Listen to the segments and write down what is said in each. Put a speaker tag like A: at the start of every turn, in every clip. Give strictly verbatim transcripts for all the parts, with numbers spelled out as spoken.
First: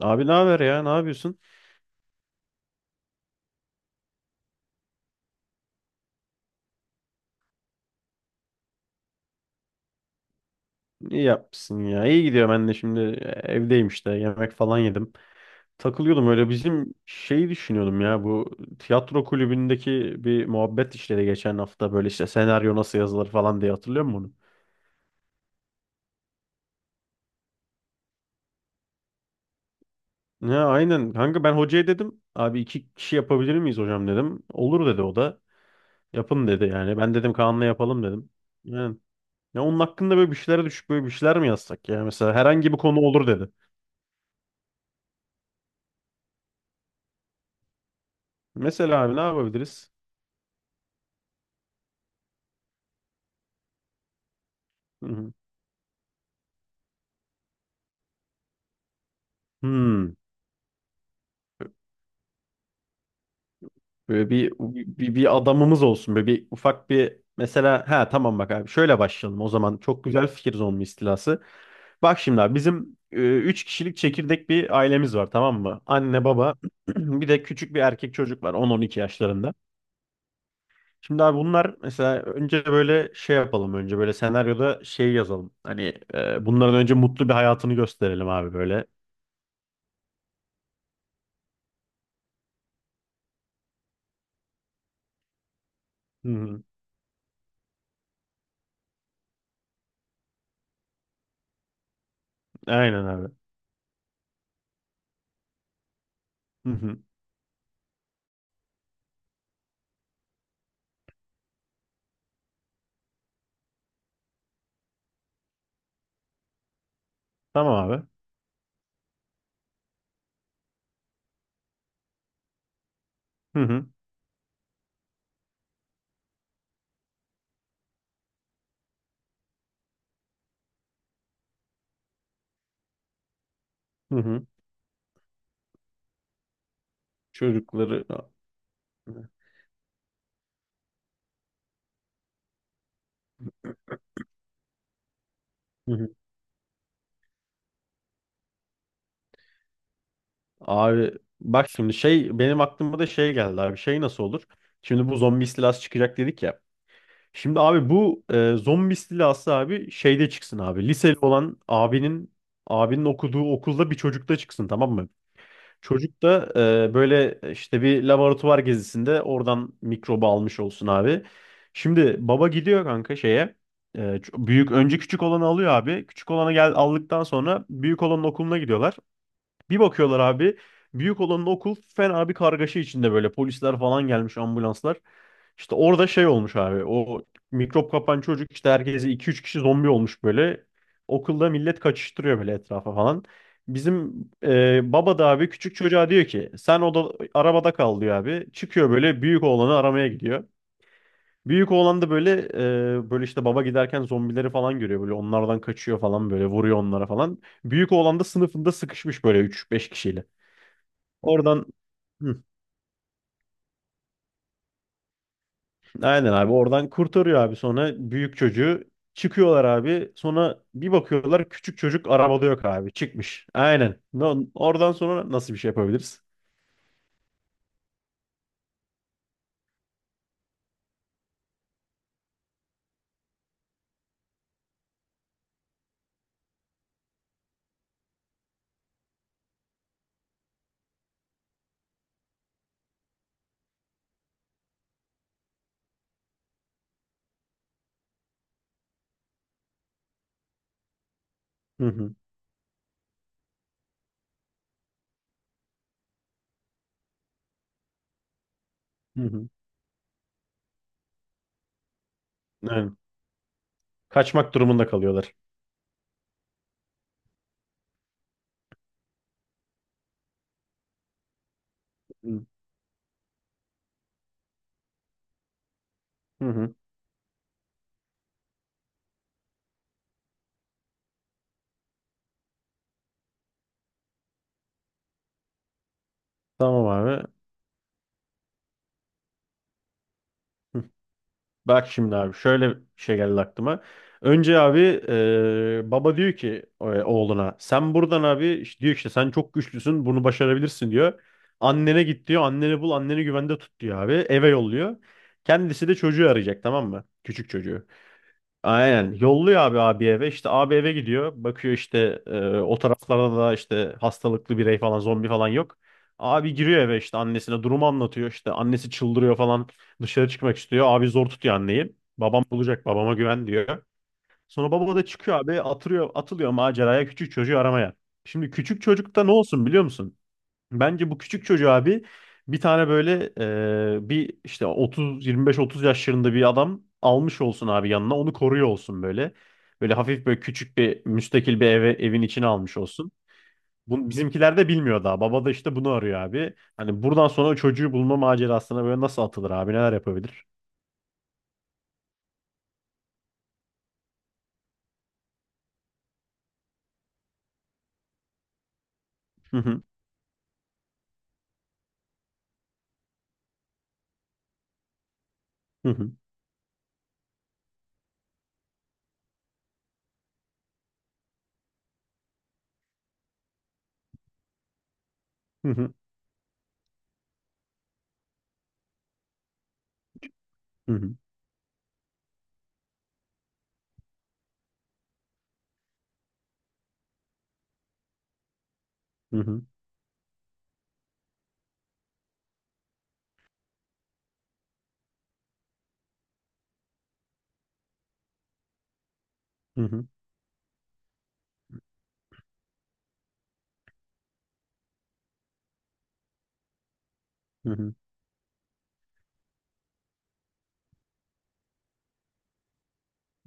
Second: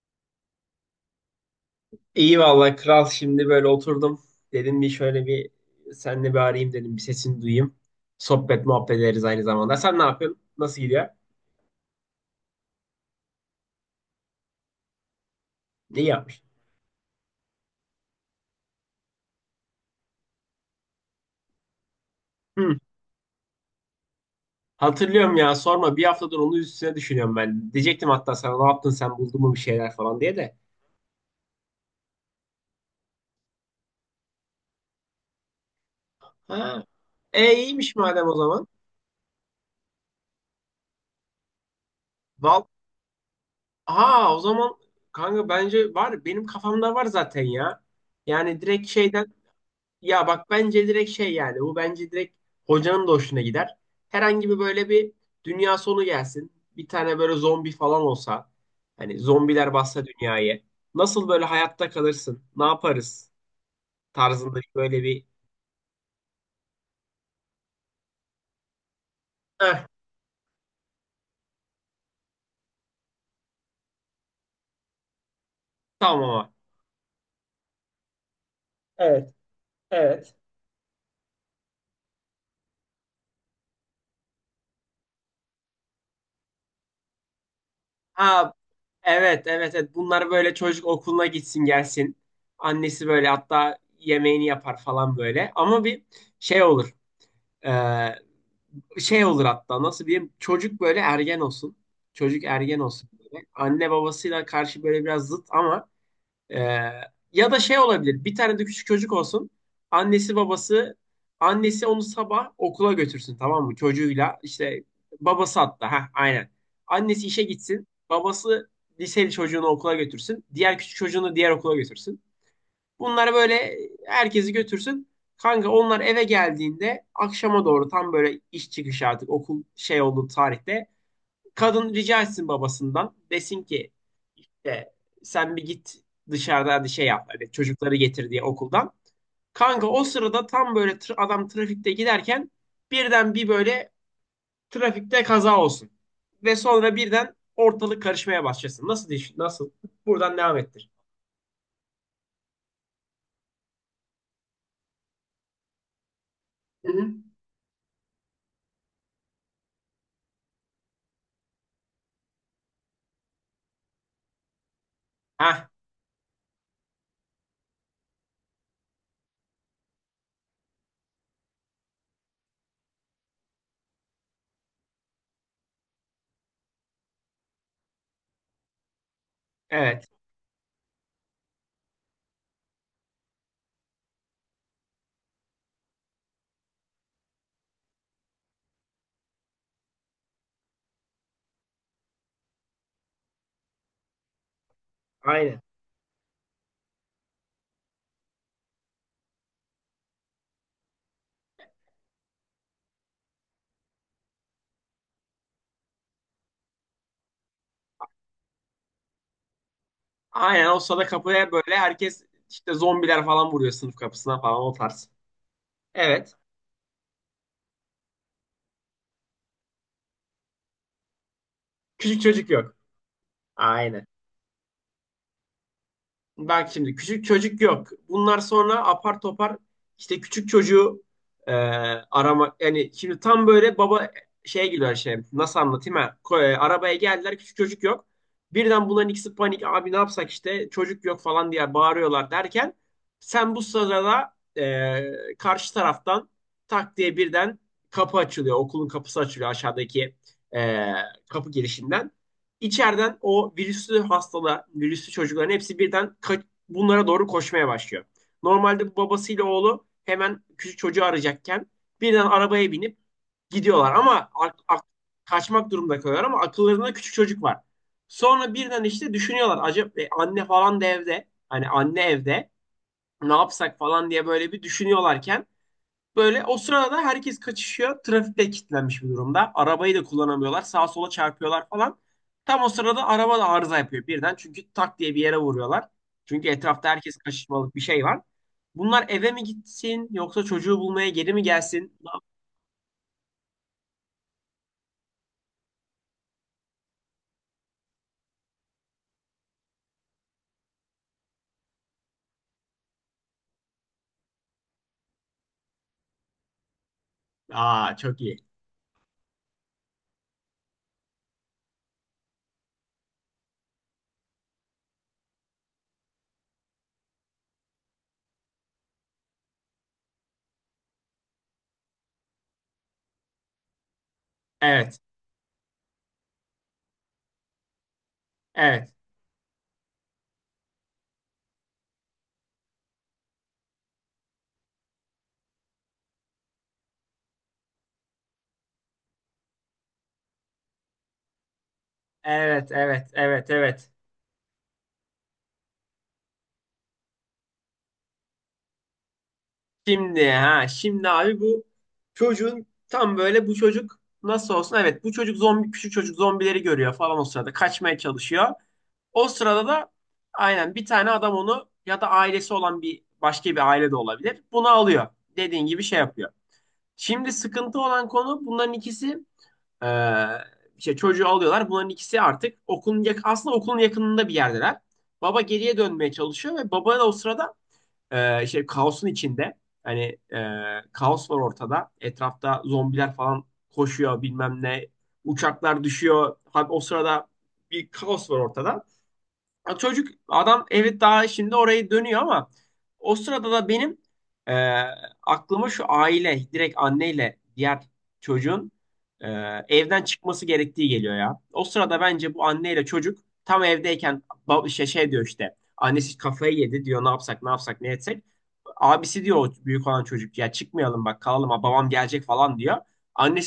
A: Abi ne haber ya? Ne yapıyorsun?
B: İyi vallahi kral şimdi böyle oturdum. Dedim bir şöyle bir seninle bir arayayım dedim. Bir sesini duyayım. Sohbet muhabbet ederiz aynı zamanda. Sen ne yapıyorsun? Nasıl gidiyor?
A: İyi yapmışsın ya. İyi gidiyor ben de şimdi e, evdeyim işte. Yemek falan yedim.
B: İyi
A: Takılıyordum
B: yapmış.
A: öyle bizim şeyi düşünüyordum ya. Bu tiyatro kulübündeki bir muhabbet işleri geçen hafta böyle işte senaryo
B: Hı,
A: nasıl yazılır falan diye hatırlıyor musun
B: hatırlıyorum ya sorma. Bir haftadır onun üstüne düşünüyorum ben. Diyecektim hatta sana ne yaptın sen buldun mu bir şeyler falan diye
A: bunu?
B: de.
A: Ha, aynen. Kanka ben hocaya dedim. Abi iki kişi yapabilir miyiz hocam dedim. Olur dedi o da. Yapın dedi
B: Ha.
A: yani. Ben dedim
B: E
A: Kaan'la
B: iyiymiş
A: yapalım
B: madem
A: dedim.
B: o zaman.
A: Yani. Ya onun hakkında böyle bir şeylere düşüp böyle bir şeyler mi yazsak ya? Mesela
B: Val
A: herhangi bir konu olur dedi.
B: ha, o zaman kanka bence var. Benim kafamda var zaten ya. Yani direkt
A: Mesela abi ne
B: şeyden.
A: yapabiliriz?
B: Ya bak bence direkt şey, yani bu bence direkt hocanın da hoşuna gider. Herhangi bir böyle bir dünya sonu gelsin. Bir tane böyle zombi falan olsa. Hani zombiler bassa
A: Hmm.
B: dünyayı. Nasıl böyle hayatta kalırsın? Ne yaparız?
A: Böyle bir,
B: Tarzında bir böyle
A: bir,
B: bir.
A: bir adamımız olsun. Böyle bir ufak bir mesela ha tamam bak abi şöyle başlayalım o zaman.
B: Eh,
A: Çok güzel fikir zombi istilası. Bak şimdi abi bizim e, üç kişilik çekirdek bir ailemiz var tamam mı?
B: tamam
A: Anne
B: ama.
A: baba bir de küçük bir erkek çocuk var on on iki
B: Evet,
A: yaşlarında.
B: evet.
A: Şimdi abi bunlar mesela önce böyle şey yapalım önce böyle senaryoda şey yazalım. Hani e, bunların önce mutlu bir hayatını gösterelim
B: Ha,
A: abi böyle.
B: evet evet evet, bunlar böyle çocuk okuluna gitsin gelsin. Annesi böyle hatta yemeğini yapar falan böyle. Ama bir
A: Hı
B: şey
A: hı.
B: olur. Şey olur hatta nasıl diyeyim, çocuk böyle ergen olsun. Çocuk ergen
A: Aynen
B: olsun
A: abi.
B: böyle. Anne babasıyla karşı böyle biraz zıt ama e,
A: Hı hı.
B: ya da şey olabilir. Bir tane de küçük çocuk olsun. Annesi babası Annesi onu sabah okula götürsün, tamam mı? Çocuğuyla işte babası hatta, ha aynen. Annesi işe gitsin.
A: Tamam abi.
B: Babası liseli çocuğunu okula götürsün. Diğer küçük çocuğunu diğer okula götürsün. Bunlar
A: Hı
B: böyle
A: hı.
B: herkesi götürsün. Kanka onlar eve geldiğinde akşama doğru, tam böyle iş çıkışı artık okul şey olduğu tarihte, kadın rica etsin babasından, desin ki
A: Hı hı.
B: e, sen bir git dışarıda, hadi şey yap hani, çocukları
A: Çocukları.
B: getir diye okuldan. Kanka o sırada tam böyle tra- adam trafikte giderken birden bir böyle trafikte kaza olsun.
A: Hı hı.
B: Ve sonra birden ortalık karışmaya başlasın. Nasıl diş- nasıl? Buradan devam ettir.
A: Abi bak şimdi şey benim aklıma da şey geldi abi şey nasıl olur? Şimdi bu zombi istilası çıkacak dedik ya.
B: Hı hı.
A: Şimdi abi bu e, zombi istilası abi şeyde çıksın abi. Liseli olan abinin abinin okuduğu okulda bir çocukta çıksın tamam mı?
B: Hah,
A: Çocuk da e, böyle işte bir laboratuvar gezisinde oradan mikrobu almış olsun abi. Şimdi baba gidiyor kanka şeye. E, ç- büyük önce küçük olanı alıyor abi. Küçük olanı gel aldıktan sonra büyük olanın okuluna gidiyorlar. Bir
B: evet
A: bakıyorlar abi. Büyük olanın okul fena bir kargaşa içinde böyle polisler falan gelmiş ambulanslar. İşte orada şey olmuş abi. O mikrop kapan çocuk işte herkese iki üç kişi zombi olmuş böyle. Okulda millet kaçıştırıyor böyle etrafa falan. Bizim e, baba da abi
B: aynen.
A: küçük çocuğa diyor ki sen oda arabada kal diyor abi. Çıkıyor böyle büyük oğlanı aramaya gidiyor. Büyük oğlan da böyle e, böyle işte baba giderken zombileri falan görüyor böyle onlardan kaçıyor falan böyle vuruyor onlara falan. Büyük oğlan da sınıfında sıkışmış böyle üç beş kişiyle.
B: Aynen o sada kapıya
A: Oradan.
B: böyle herkes
A: Hı,
B: işte zombiler falan vuruyor sınıf kapısına falan, o tarz.
A: aynen
B: Evet.
A: abi oradan kurtarıyor abi sonra büyük çocuğu çıkıyorlar abi sonra bir bakıyorlar küçük çocuk
B: Küçük
A: arabada
B: çocuk
A: yok
B: yok.
A: abi çıkmış. Aynen.
B: Aynen.
A: No- Oradan sonra nasıl bir şey yapabiliriz?
B: Bak şimdi küçük çocuk yok. Bunlar sonra apar topar işte küçük çocuğu e, arama. Yani şimdi tam böyle baba şeye giriyor şey. Nasıl anlatayım ha? Ko- e, arabaya geldiler, küçük çocuk yok. Birden bunların ikisi panik. Abi ne yapsak, işte çocuk yok falan diye bağırıyorlar derken, sen bu sırada e, karşı taraftan tak diye birden kapı açılıyor. Okulun kapısı açılıyor, aşağıdaki e, kapı
A: Hı
B: girişinden.
A: hı.
B: İçeriden o virüslü hastalar, virüslü çocukların hepsi birden bunlara doğru koşmaya başlıyor. Normalde bu
A: Hı
B: babasıyla
A: hı.
B: oğlu hemen küçük çocuğu arayacakken, birden arabaya
A: Aynen.
B: binip gidiyorlar ama
A: Kaçmak
B: ak- ak-
A: durumunda kalıyorlar.
B: kaçmak durumunda kalıyorlar ama akıllarında küçük çocuk var. Sonra birden işte düşünüyorlar, acaba e, anne falan da evde, hani anne
A: Hı
B: evde ne yapsak falan diye böyle bir düşünüyorlarken, böyle o
A: hı.
B: sırada herkes kaçışıyor. Trafikte kilitlenmiş bir durumda. Arabayı da kullanamıyorlar. Sağa sola çarpıyorlar falan. Tam o sırada araba da arıza yapıyor birden. Çünkü tak diye bir yere vuruyorlar. Çünkü
A: Tamam
B: etrafta herkes
A: abi.
B: kaçışmalık bir şey var. Bunlar eve mi gitsin yoksa çocuğu bulmaya geri mi
A: Bak
B: gelsin?
A: şimdi abi şöyle bir şey geldi aklıma. Önce abi e, baba diyor ki e, oğluna sen buradan abi işte diyor işte sen çok güçlüsün bunu başarabilirsin diyor. Annene git diyor anneni bul anneni güvende tut diyor abi eve yolluyor. Kendisi de çocuğu arayacak tamam mı? Küçük çocuğu.
B: Aa, çok iyi.
A: Aynen. Yolluyor abi abi eve. İşte abi eve gidiyor. Bakıyor işte e, o taraflarda da işte hastalıklı birey falan zombi falan yok. Abi giriyor eve işte annesine durumu anlatıyor. İşte annesi çıldırıyor falan. Dışarı çıkmak istiyor. Abi zor tutuyor anneyi. Babam bulacak babama güven diyor. Sonra baba
B: Evet.
A: da çıkıyor abi atılıyor atılıyor maceraya küçük çocuğu aramaya. Şimdi küçük
B: Evet.
A: çocukta ne olsun biliyor musun? Bence bu küçük çocuğu abi bir tane böyle e, bir işte otuz yirmi beş, otuz yaşlarında bir adam almış olsun abi yanına onu koruyor olsun böyle. Böyle hafif böyle küçük bir müstakil bir eve, evin içine
B: Evet,
A: almış
B: evet,
A: olsun.
B: evet, evet.
A: Bunu, bizimkiler de bilmiyor daha. Baba da işte bunu arıyor abi. Hani buradan sonra o çocuğu bulma macerasına böyle nasıl atılır abi neler
B: Şimdi
A: yapabilir?
B: ha, şimdi abi bu çocuğun tam böyle, bu çocuk nasıl olsun? Evet, bu çocuk zombi, küçük çocuk zombileri görüyor falan, o sırada kaçmaya çalışıyor. O
A: Hı
B: sırada
A: hı
B: da aynen bir tane adam onu, ya da ailesi olan bir başka bir aile de olabilir, bunu alıyor. Dediğin gibi
A: hı
B: şey
A: hı
B: yapıyor. Şimdi sıkıntı olan konu, bunların ikisi eee işte çocuğu alıyorlar. Bunların ikisi artık okulun yak aslında okulun yakınında bir yerdeler. Baba geriye
A: hı
B: dönmeye çalışıyor ve baba da o sırada eee şey, kaosun içinde. Hani eee,
A: hı
B: kaos var ortada. Etrafta zombiler falan koşuyor, bilmem ne. Uçaklar düşüyor. Hadi o sırada bir kaos var ortada.
A: hı hı hı
B: Ya çocuk adam, evet daha şimdi orayı dönüyor ama o sırada da benim e, aklıma şu, aile direkt anneyle diğer çocuğun e, evden
A: hı
B: çıkması gerektiği geliyor ya. O sırada bence bu anneyle çocuk tam evdeyken, bab- şey, şey diyor işte, annesi kafayı yedi diyor, ne yapsak ne yapsak ne
A: hı
B: etsek. Abisi diyor, o büyük olan çocuk, ya çıkmayalım bak kalalım, ha babam gelecek falan diyor.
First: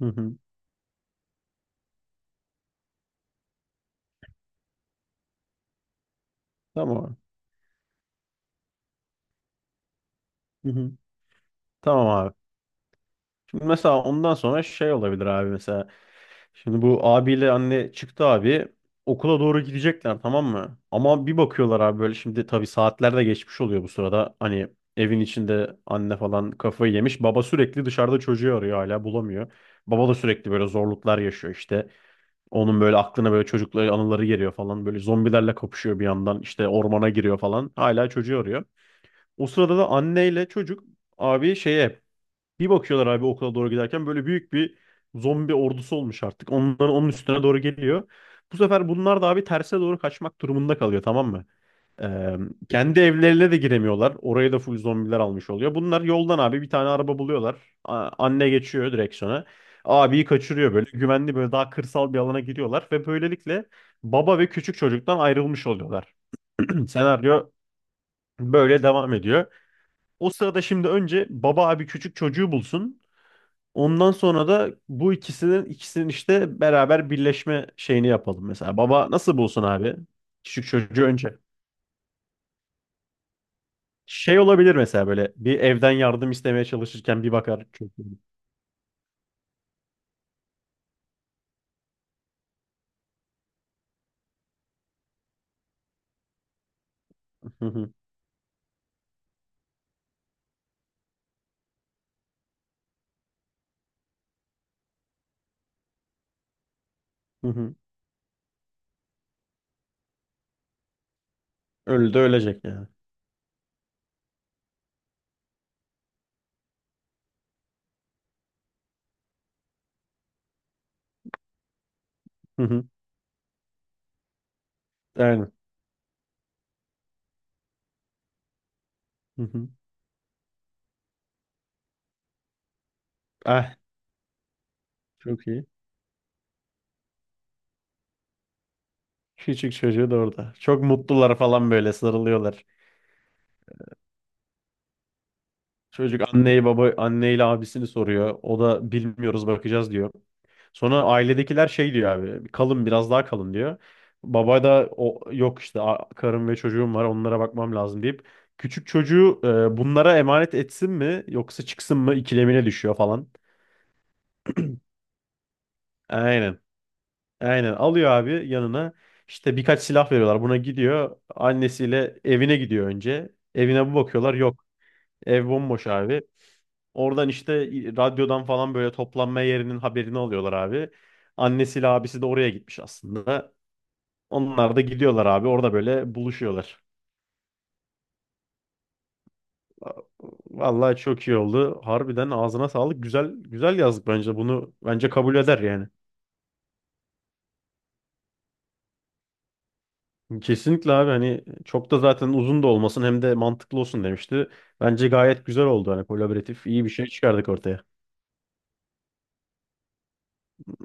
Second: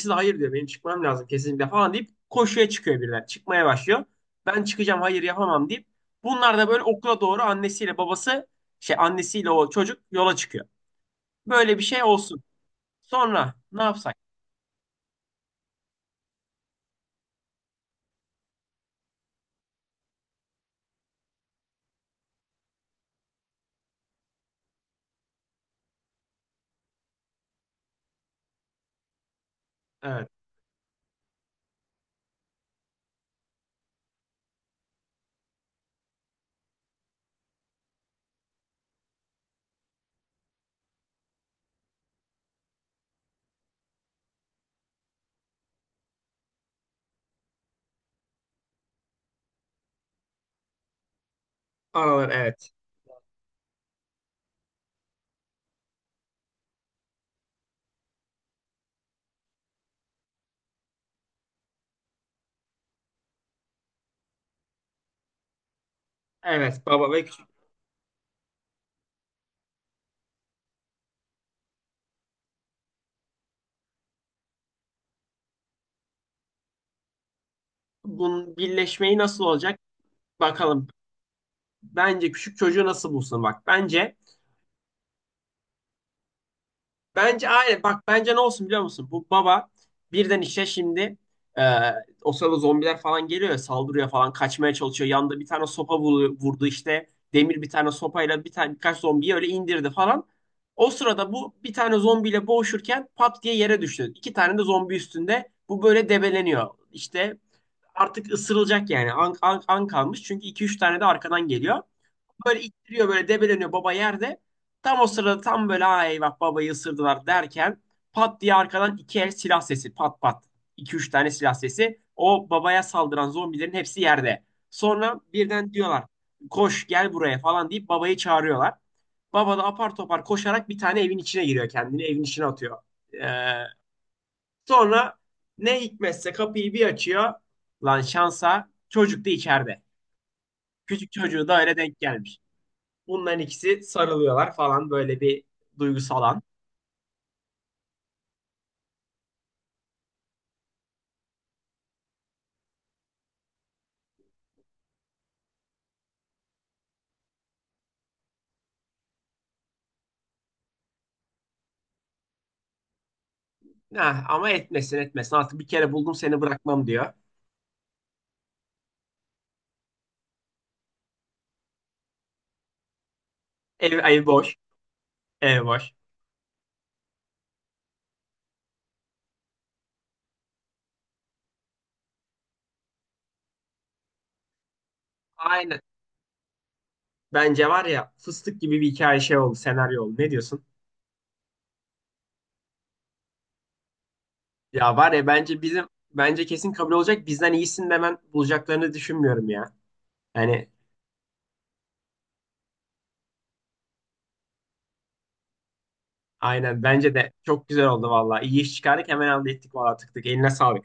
A: hı
B: de
A: hı.
B: hayır diyor, benim çıkmam lazım kesinlikle falan deyip koşuya çıkıyor, biriler çıkmaya başlıyor. Ben çıkacağım, hayır yapamam deyip, bunlar da böyle
A: Tamam abi.
B: okula doğru annesiyle babası şey annesiyle o çocuk yola çıkıyor.
A: Hı hı.
B: Böyle bir şey
A: Tamam abi.
B: olsun. Sonra
A: Şimdi
B: ne
A: mesela
B: yapsak?
A: ondan sonra şey olabilir abi mesela. Şimdi bu abiyle anne çıktı abi. Okula doğru gidecekler tamam mı? Ama bir bakıyorlar abi böyle şimdi tabii saatler de geçmiş oluyor bu sırada. Hani evin içinde anne falan kafayı yemiş. Baba sürekli dışarıda çocuğu arıyor hala bulamıyor. Baba da
B: Evet.
A: sürekli böyle zorluklar yaşıyor işte. Onun böyle aklına böyle çocukları anıları geliyor falan. Böyle zombilerle kapışıyor bir yandan. İşte ormana giriyor falan. Hala çocuğu arıyor. O sırada da anneyle çocuk abi şeye bir bakıyorlar abi okula doğru giderken böyle büyük bir zombi ordusu olmuş artık. Onların onun üstüne doğru geliyor. Bu sefer bunlar da abi terse doğru kaçmak durumunda kalıyor tamam mı?
B: Aralar,
A: Ee,
B: evet.
A: kendi evlerine de giremiyorlar. Oraya da full zombiler almış oluyor. Bunlar yoldan abi bir tane araba buluyorlar. A- anne geçiyor direksiyona. Abiyi kaçırıyor böyle. Güvenli böyle daha kırsal bir alana giriyorlar ve böylelikle baba ve küçük çocuktan ayrılmış oluyorlar.
B: Evet, baba ve küçük.
A: Senaryo böyle devam ediyor. O sırada şimdi önce baba abi küçük çocuğu bulsun. Ondan sonra da bu ikisinin ikisinin işte beraber birleşme şeyini yapalım
B: Bunun
A: mesela. Baba
B: birleşmeyi
A: nasıl
B: nasıl
A: bulsun
B: olacak?
A: abi? Küçük
B: Bakalım.
A: çocuğu önce.
B: Bence küçük çocuğu nasıl bulsun bak. Bence
A: Şey olabilir mesela böyle bir evden yardım istemeye çalışırken bir
B: Bence
A: bakar
B: aynen. Bak
A: çocuğu.
B: bence ne olsun biliyor musun? Bu baba birden işte şimdi e, o sırada zombiler falan geliyor ya, saldırıyor falan, kaçmaya çalışıyor. Yanında bir tane sopa vuru- vurdu işte. Demir
A: Hı
B: bir tane
A: hı,
B: sopayla bir tane, birkaç zombiyi öyle indirdi falan. O sırada bu bir tane zombiyle boğuşurken pat diye yere düştü. İki tane de zombi üstünde. Bu böyle debeleniyor. İşte
A: hı hı.
B: artık ısırılacak yani. An, an, an kalmış. Çünkü iki üç tane de arkadan geliyor.
A: Öldü de
B: Böyle
A: ölecek yani.
B: ittiriyor, böyle debeleniyor baba yerde. Tam o sırada tam böyle, ha eyvah babayı ısırdılar derken, pat diye arkadan iki el silah sesi, pat pat. iki üç tane silah sesi. O
A: Hı
B: babaya
A: hı,
B: saldıran zombilerin hepsi yerde. Sonra
A: aynen.
B: birden diyorlar, koş gel buraya falan deyip babayı çağırıyorlar.
A: Hı
B: Baba da
A: hı.
B: apar topar koşarak bir tane evin içine giriyor, kendini evin içine atıyor. Ee,
A: Ah,
B: Sonra
A: çok iyi.
B: ne hikmetse kapıyı bir açıyor. Lan şansa çocuk da
A: Küçük
B: içeride.
A: çocuğu da orada. Çok
B: Küçük
A: mutlular
B: çocuğu da
A: falan
B: öyle
A: böyle
B: denk gelmiş.
A: sarılıyorlar.
B: Bunların ikisi sarılıyorlar falan, böyle bir
A: Çocuk
B: duygusal an.
A: anneyi baba anneyle abisini soruyor. O da bilmiyoruz bakacağız diyor. Sonra ailedekiler şey diyor abi. Kalın biraz daha kalın diyor. Baba da o yok işte a- karım ve çocuğum var onlara bakmam lazım deyip küçük çocuğu e, bunlara emanet etsin mi yoksa çıksın mı ikilemine düşüyor falan.
B: Ha, ama etmesin etmesin, artık bir kere buldum seni
A: Aynen.
B: bırakmam diyor.
A: Aynen alıyor abi yanına. İşte birkaç silah veriyorlar. Buna gidiyor. Annesiyle evine gidiyor önce. Evine
B: Ev,
A: bu
B: ev
A: bakıyorlar.
B: boş.
A: Yok. Ev
B: Ev
A: bomboş
B: boş.
A: abi. Oradan işte radyodan falan böyle toplanma yerinin haberini alıyorlar abi. Annesiyle abisi de oraya gitmiş aslında. Onlar da gidiyorlar abi. Orada
B: Aynen.
A: böyle buluşuyorlar.
B: Bence var ya, fıstık gibi bir hikaye, şey oldu, senaryo oldu. Ne diyorsun?
A: Vallahi çok iyi oldu. Harbiden ağzına sağlık. Güzel güzel yazdık bence. Bunu
B: Ya
A: bence
B: var ya,
A: kabul eder
B: bence bizim,
A: yani.
B: bence kesin kabul olacak. Bizden iyisini de ben bulacaklarını düşünmüyorum ya. Yani.
A: Kesinlikle abi hani çok da zaten uzun da olmasın hem de mantıklı olsun demişti. Bence gayet güzel oldu hani kolaboratif
B: Aynen,
A: iyi bir şey
B: bence de
A: çıkardık
B: çok
A: ortaya.
B: güzel oldu valla. İyi iş çıkardık, hemen halde ettik valla, tık tık, eline sağlık.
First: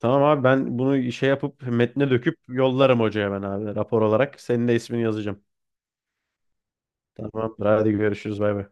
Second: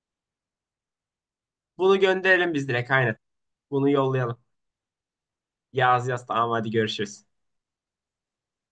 A: Tamam abi ben bunu şey yapıp
B: Bunu
A: metne döküp
B: gönderelim biz direkt,
A: yollarım
B: aynen.
A: hocaya ben abi
B: Bunu
A: rapor
B: yollayalım.
A: olarak. Senin de ismini yazacağım.
B: Yaz yaz, tamam hadi görüşürüz.
A: Tamamdır. Hadi görüşürüz. Bay bay.